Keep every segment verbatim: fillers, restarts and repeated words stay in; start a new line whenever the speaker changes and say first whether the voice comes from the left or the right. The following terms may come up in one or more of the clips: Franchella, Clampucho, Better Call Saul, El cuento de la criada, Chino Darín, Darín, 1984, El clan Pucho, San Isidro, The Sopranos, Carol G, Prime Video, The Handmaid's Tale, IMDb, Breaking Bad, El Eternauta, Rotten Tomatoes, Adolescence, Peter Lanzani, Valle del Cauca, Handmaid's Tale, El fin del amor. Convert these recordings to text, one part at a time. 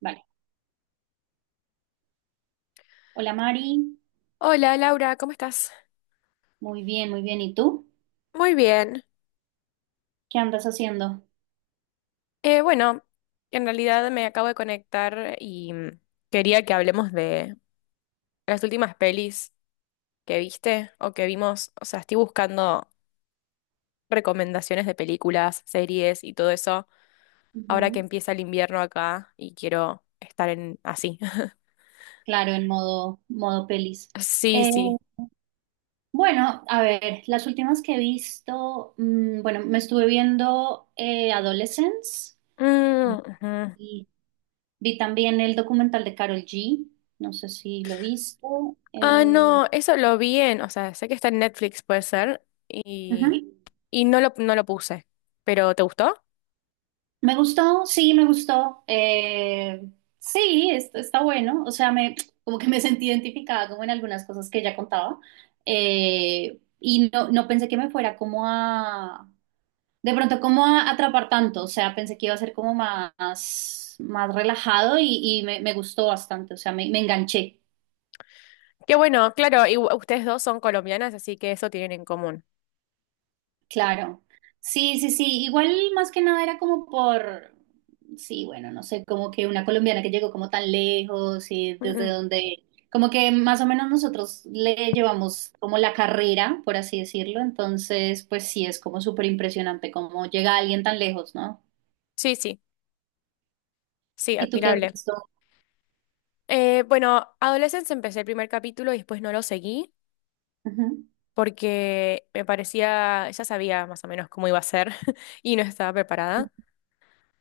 right: Vale. Hola Mari,
left: Hola Laura, ¿cómo estás?
right: muy bien, muy bien. ¿Y tú?
left: Muy bien.
right: ¿Qué andas haciendo?
left: Eh, bueno, en realidad me acabo de conectar y mm, quería que hablemos de las últimas pelis que viste o que vimos. O sea, estoy buscando recomendaciones de películas, series y todo eso ahora que
right: Ujú.
left: empieza el invierno acá y quiero estar en así.
right: Claro, en modo, modo pelis.
left: Sí,
right: Eh,
left: sí.
right: bueno, a ver, las últimas que he visto, mm, bueno, me estuve viendo eh, Adolescence
left: Mm, ujú.
right: y vi también el documental de Carol G. No sé si lo viste.
left: Ah,
right: Eh,
left: no, eso lo vi en, o sea, sé que está en Netflix, puede ser.
right: ujú.
left: Y no lo, no lo puse. ¿Pero te gustó?
right: Me gustó, sí, me gustó. Eh, sí, est- está bueno. O sea, me, como que me sentí identificada como en algunas cosas que ella contaba. Eh, y no, no pensé que me fuera como a, de pronto como a atrapar tanto. O sea, pensé que iba a ser como más, más relajado y, y me, me gustó bastante. O sea, me, me enganché.
left: Qué bueno, claro, y u- ustedes dos son colombianas, así que eso tienen en común.
right: Claro. Sí, sí, sí. Igual más que nada era como por, sí, bueno, no sé, como que una colombiana que llegó como tan lejos y
left: Mm,
right: desde
left: mm.
right: donde, como que más o menos nosotros le llevamos como la carrera, por así decirlo. Entonces, pues sí, es como súper impresionante cómo llega alguien tan lejos, ¿no?
left: Sí, sí, sí,
right: ¿Y tú qué has
left: admirable.
right: visto?
left: Eh, bueno, Adolescence empecé el primer capítulo y después no lo seguí,
right: Ujú.
left: porque me parecía, ya sabía más o menos cómo iba a ser y no estaba preparada.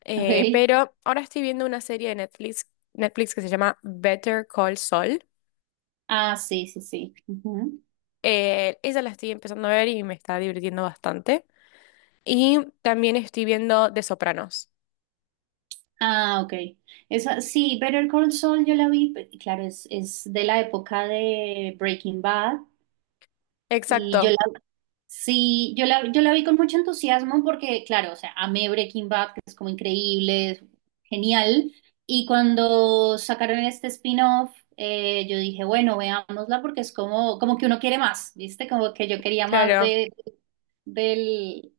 left: Eh,
right: Ok.
left: pero ahora estoy viendo una serie de Netflix, Netflix que se llama Better Call Saul.
right: Ah, sí, sí, sí. Ujú.
left: Eh, esa la estoy empezando a ver y me está divirtiendo bastante. Y también estoy viendo The Sopranos.
right: Ah, ok. Esa, sí, Better Call Saul yo la vi, pe- claro, es, es de la época de Breaking Bad. Y yo
left: Exacto,
right: la, sí, yo la, yo la vi con mucho entusiasmo porque, claro, o sea, amé Breaking Bad, que es como increíble, es genial. Y cuando sacaron este spin-off, eh, yo dije, bueno, veámosla porque es como, como que uno quiere más, ¿viste? Como que yo quería más
left: claro.
right: de, del,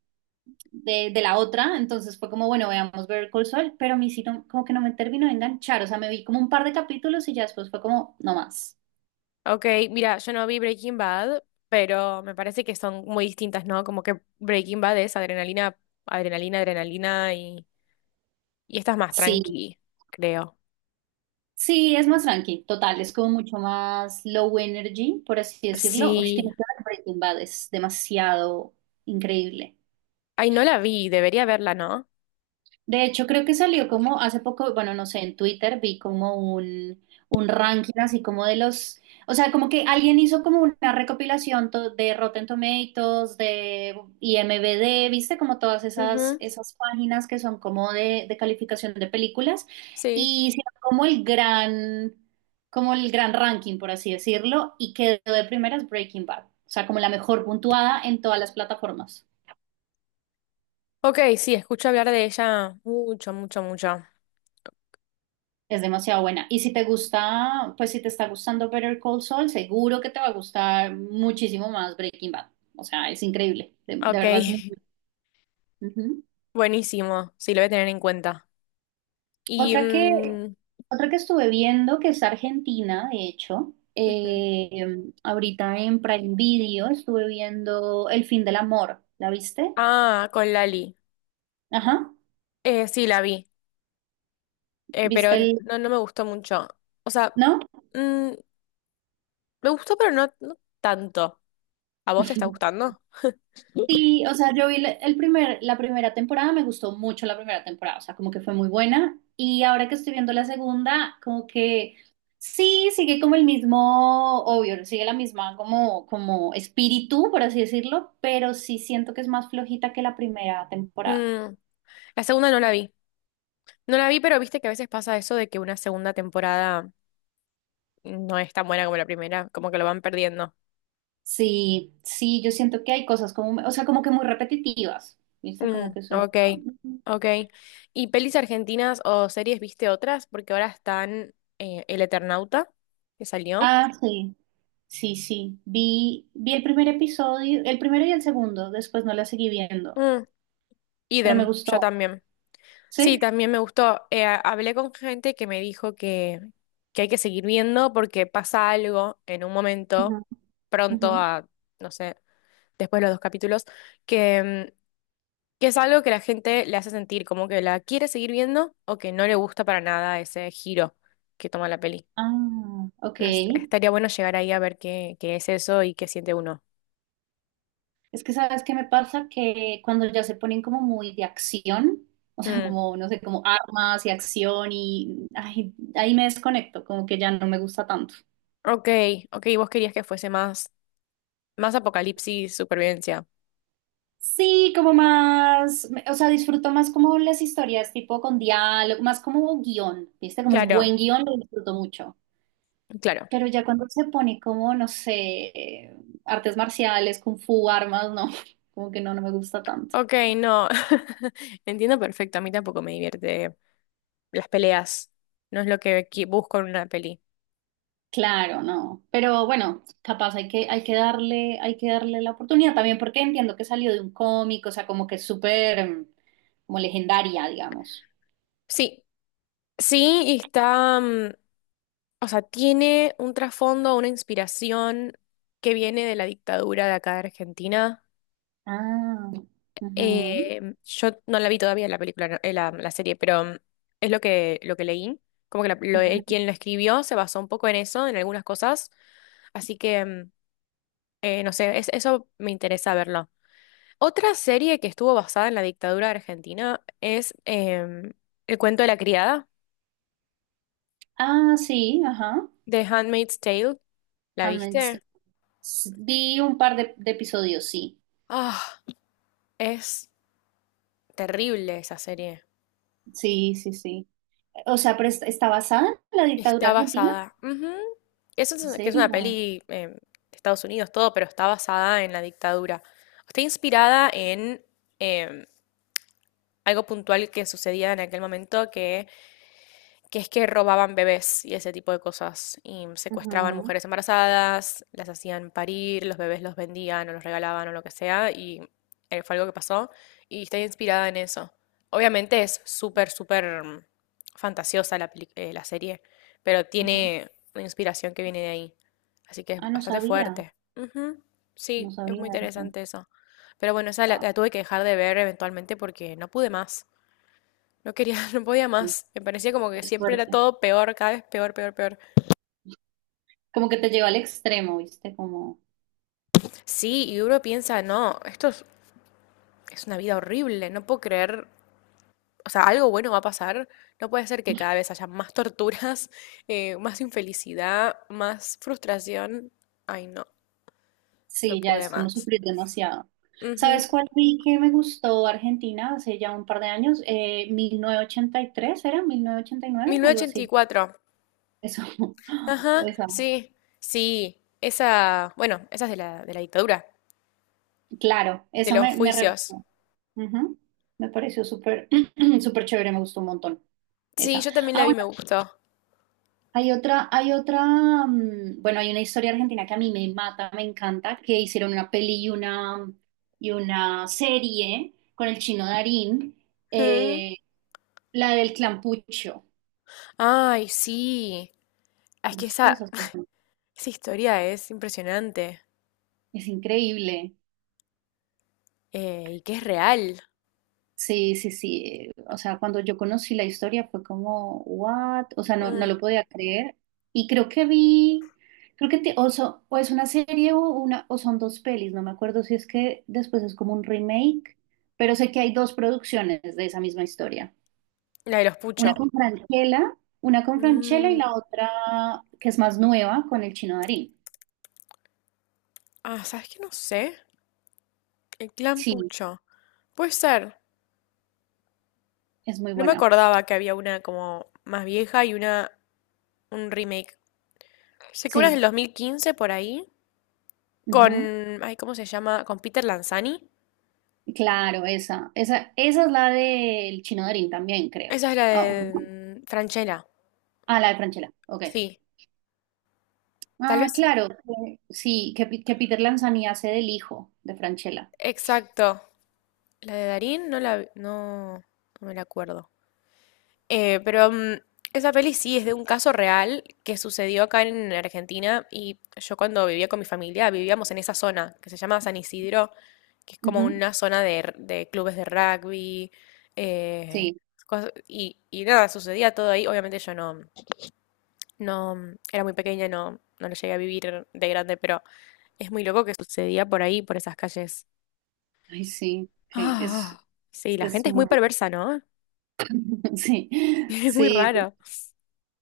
right: de, de la otra. Entonces fue como, bueno, veamos Better Call Saul, pero a mí sí no- como que no me terminó de enganchar. O sea, me vi como un par de capítulos y ya después fue como, no más.
left: Ok, mira, yo no vi Breaking Bad, pero me parece que son muy distintas, ¿no? Como que Breaking Bad es adrenalina, adrenalina, adrenalina y, y esta es más
right: Sí.
left: tranqui, creo.
right: Sí, es más tranqui, total, es como mucho más low energy, por así decirlo. Oye,
left: Sí.
right: tienes que ver Breaking Bad, es demasiado increíble.
left: Ay, no la vi, debería verla, ¿no?
right: De hecho, creo que salió como hace poco, bueno, no sé, en Twitter vi como un, un ranking así como de los, o sea, como que alguien hizo como una recopilación to- de Rotten Tomatoes, de IMDb, viste como todas esas,
left: Ujú,
right: esas páginas que son como de, de calificación de películas
left: sí.
right: y hicieron como el gran, como el gran ranking, por así decirlo, y quedó de primeras Breaking Bad, o sea, como la mejor puntuada en todas las plataformas.
left: Ok, sí, escucho hablar de ella mucho, mucho, mucho.
right: Es demasiado buena. Y si te gusta, pues si te está gustando Better Call Saul, seguro que te va a gustar muchísimo más Breaking Bad. O sea, es increíble. De, de
left: Ok,
right: verdad es muy buena. Ujú.
left: buenísimo. Sí, lo voy a tener en cuenta. Y...
right: Otra que,
left: mm,
right: otra que estuve viendo, que es argentina, de hecho,
left: ujú.
right: eh, ahorita en Prime Video estuve viendo El fin del amor. ¿La viste?
left: Ah, con Lali.
right: Ajá.
left: Eh, sí, la vi, eh, pero
right: ¿Viste el...?
left: no, no me gustó mucho. O sea,
right: ¿No?
left: mm, me gustó, pero no, no tanto. ¿A vos te está gustando?
right: Sí, o sea, yo vi la- el primer, la primera temporada, me gustó mucho la primera temporada, o sea, como que fue muy buena. Y ahora que estoy viendo la segunda, como que sí, sigue como el mismo, obvio, sigue la misma como, como espíritu, por así decirlo, pero sí siento que es más flojita que la primera temporada.
left: Mm, La segunda no la vi. No la vi, pero viste que a veces pasa eso de que una segunda temporada no es tan buena como la primera, como que lo van perdiendo.
right: Sí, sí, yo siento que hay cosas como, o sea, como que muy repetitivas, ¿viste? Como
left: Mm,
right: que soy...
left: ok, ok. ¿Y pelis argentinas o series viste otras? Porque ahora están eh, El Eternauta, que salió.
right: Ah, sí, sí, sí. Vi, vi el primer episodio, el primero y el segundo, después no la seguí viendo,
left: Mm,
right: pero me
left: idem, yo
right: gustó.
left: también. Sí,
right: ¿Sí?
left: también me gustó. Eh, ha- hablé con gente que me dijo que, que hay que seguir viendo porque pasa algo en un
right: Ujú,
left: momento
right: ujú.
left: pronto a, no sé, después de los dos capítulos, que, mm, que es algo que la gente le hace sentir como que la quiere seguir viendo o que no le gusta para nada ese giro que toma la peli.
right: Ah, ok.
left: Es- estaría bueno llegar ahí a ver qué, qué es eso y qué siente uno.
right: Es que sabes qué me pasa que cuando ya se ponen como muy de acción, o sea,
left: Mm,
right: como, no sé, como armas y acción y ay, ahí me desconecto, como que ya no me gusta tanto.
left: ok, ok, vos querías que fuese más, más apocalipsis, supervivencia.
right: Sí, como más, o sea, disfruto más como las historias tipo con diálogo, más como guión, ¿viste? Como un
left: Claro,
right: buen guión lo disfruto mucho.
left: claro.
right: Pero ya cuando se pone como, no sé, artes marciales, kung fu, armas, no, como que no, no me gusta tanto.
left: Ok, no. Entiendo perfecto, a mí tampoco me divierte las peleas. No es lo que qui- busco en una peli.
right: Claro, no. Pero bueno, capaz hay que, hay que darle, hay que darle la oportunidad también porque entiendo que salió de un cómic, o sea, como que es súper, mm, como legendaria, digamos.
left: Sí, sí, y está, mm, o sea, tiene un trasfondo, una inspiración que viene de la dictadura de acá de Argentina.
right: Ah, ujú,
left: Eh, yo no la vi todavía la película, no, eh, la, la serie, pero mm, es lo que, lo que leí. Como que la- lo- eh,
right: ujú.
left: Quien lo escribió se basó un poco en eso, en algunas cosas. Así que, mm, eh, no sé, es- eso me interesa verlo. Otra serie que estuvo basada en la dictadura de Argentina es em, El cuento de la criada.
right: Ah, sí, ajá.
left: The Handmaid's Tale, ¿la
right: Handmaid's
left: viste?
right: Tale. S- Vi un par de, de episodios, sí.
left: Ah, es terrible esa serie.
right: Sí, sí, sí. O sea, pero ¿est- ¿está basada en la dictadura
left: Está
right: argentina?
left: basada, ujú. Eso es
right: ¿En
left: una- que es una
right: serio?
left: peli eh, de Estados Unidos, todo, pero está basada en la dictadura. Está inspirada en em, algo puntual que sucedía en aquel momento, que que es que robaban bebés y ese tipo de cosas, y secuestraban
right: Ujú,
left: mujeres embarazadas, las hacían parir, los bebés los vendían o los regalaban o lo que sea, y eh, fue algo que pasó, y está inspirada en eso. Obviamente es súper, súper mm, fantasiosa la, peli- eh, la serie, pero
right: ujú.
left: tiene una inspiración que viene de ahí, así que es
right: Ah, no
left: bastante
right: sabía,
left: fuerte. Ujú,
right: no
left: sí, es
right: sabía
left: muy
right: eso.
left: interesante eso. Pero bueno, esa la,
right: Wow,
left: la tuve que dejar de ver eventualmente porque no pude más. No quería, no podía
right: sí,
left: más. Me parecía como que
right: es
left: siempre era
right: fuerte.
left: todo peor, cada vez peor, peor, peor.
right: Como que te lleva al extremo, ¿viste? Como,
left: Sí, y uno piensa, no, esto es, es una vida horrible, no puedo creer, o sea, algo bueno va a pasar. No puede ser que cada vez haya más torturas, eh, más infelicidad, más frustración. Ay, no, no
right: sí, ya
left: pude
right: es como
left: más.
right: sufrir demasiado.
left: Ujú.
right: ¿Sabes cuál vi que me gustó Argentina hace ya un par de años? Eh, mil novecientos ochenta y tres, ¿era? mil novecientos ochenta y nueve, algo así.
left: mil novecientos ochenta y cuatro.
right: Eso,
left: Ajá,
right: esa,
left: sí, sí. Esa, bueno, esa es de la, de la dictadura,
right: claro,
left: de
right: esa
left: los
right: me, me re
left: juicios.
right: gustó. Ujú. Me pareció súper, súper chévere, me gustó un montón.
left: Sí,
right: Esa.
left: yo también
right: Ah,
left: la vi, me gustó.
right: Hay otra, hay otra, mm, bueno, hay una historia argentina que a mí me mata, me encanta, que hicieron una peli y una, y una serie con el chino Darín,
left: Mm.
right: eh, la del Clampucho.
left: Ay, sí. Es que
right: ¿Viste?
left: esa,
right: Esa es
left: esa historia es impresionante,
right: es increíble.
left: eh, y que es real.
right: Sí, sí, sí. O sea, cuando yo conocí la historia fue como, what? O sea, no, no
left: Mm,
right: lo podía creer. Y creo que vi, creo que te- o, so- o es una serie o una, o son dos pelis, no me acuerdo si es que después es como un remake, pero sé que hay dos producciones de esa misma historia.
left: La de los
right: Una
left: Pucho.
right: con Franchella, una con Franchella y
left: Mm,
right: la otra que es más nueva con el Chino Darín.
left: Ah, ¿sabes qué? No sé. El clan
right: Sí,
left: Pucho. Puede ser.
right: es muy
left: No me
right: buena.
left: acordaba que había una como más vieja y una un remake. Sé que una es del
right: Sí.
left: dos mil quince por ahí. Con... Ay, ¿cómo se llama? Con Peter Lanzani.
right: Claro, esa, esa, esa es la del Chino Darín también, creo.
left: Esa es la
right: Ah, ¿o no?
left: de mm, Franchella.
right: Ah, la de Franchella, ok.
left: Sí. Tal vez.
right: Ah, claro, que- sí, que, Pi- que Peter Lanzani hace del hijo de Franchella.
left: Exacto. La de Darín no la. vi- No, no me la acuerdo. Eh, pero mm, Esa peli sí es de un caso real que sucedió acá en Argentina y yo cuando vivía con mi familia vivíamos en esa zona que se llama San Isidro, que es como
right: Ujú,
left: una zona de, r- de clubes de rugby, eh,
right: sí,
left: cos- y, y nada, sucedía todo ahí. Obviamente yo no, no mm, era muy pequeña, no, no lo llegué a vivir de grande, pero es muy loco que sucedía por ahí, por esas calles.
right: ay, sí, que es,
left: Ah, sí, la
right: es
left: gente es muy
right: muy,
left: perversa, ¿no?
right: sí,
left: Es muy
right: sí,
left: raro.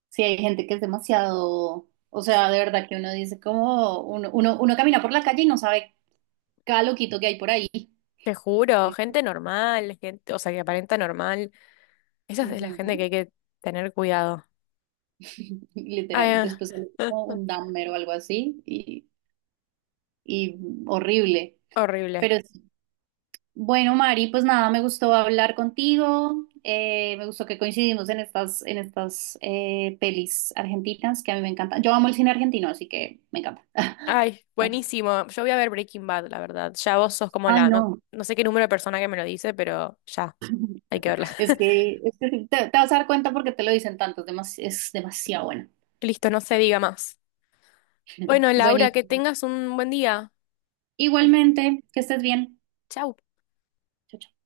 right: sí, hay gente que es demasiado, o sea, de verdad que uno dice como, uno, uno, uno camina por la calle y no sabe cada loquito que hay por ahí.
left: Te juro,
right: ¿Viste?
left: gente normal, gente, o sea, que aparenta normal. Esa es la gente
right: Ujú,
left: que hay que tener cuidado. Ay,
right: literal,
left: ah,
right: después sale como un damero o algo así y y horrible.
left: horrible.
right: Pero sí, bueno, Mari, pues nada, me gustó hablar contigo, eh, me gustó que coincidimos en estas, en estas eh, pelis argentinas que a mí me encantan. Yo amo el cine argentino, así que me encanta.
left: Ay, buenísimo. Yo voy a ver Breaking Bad, la verdad. Ya vos sos como
right: Ay,
left: la, no,
right: no,
left: no sé qué número de persona que me lo dice, pero ya, hay que verla.
right: es que, es que sí, te, te vas a dar cuenta porque te lo dicen tanto, es, demas- es demasiado buena.
left: Listo, no se diga más. Bueno, Laura, que
right: Buenísimo.
left: tengas un buen día.
right: Igualmente, que estés bien.
left: Chau.
right: Chao, chao.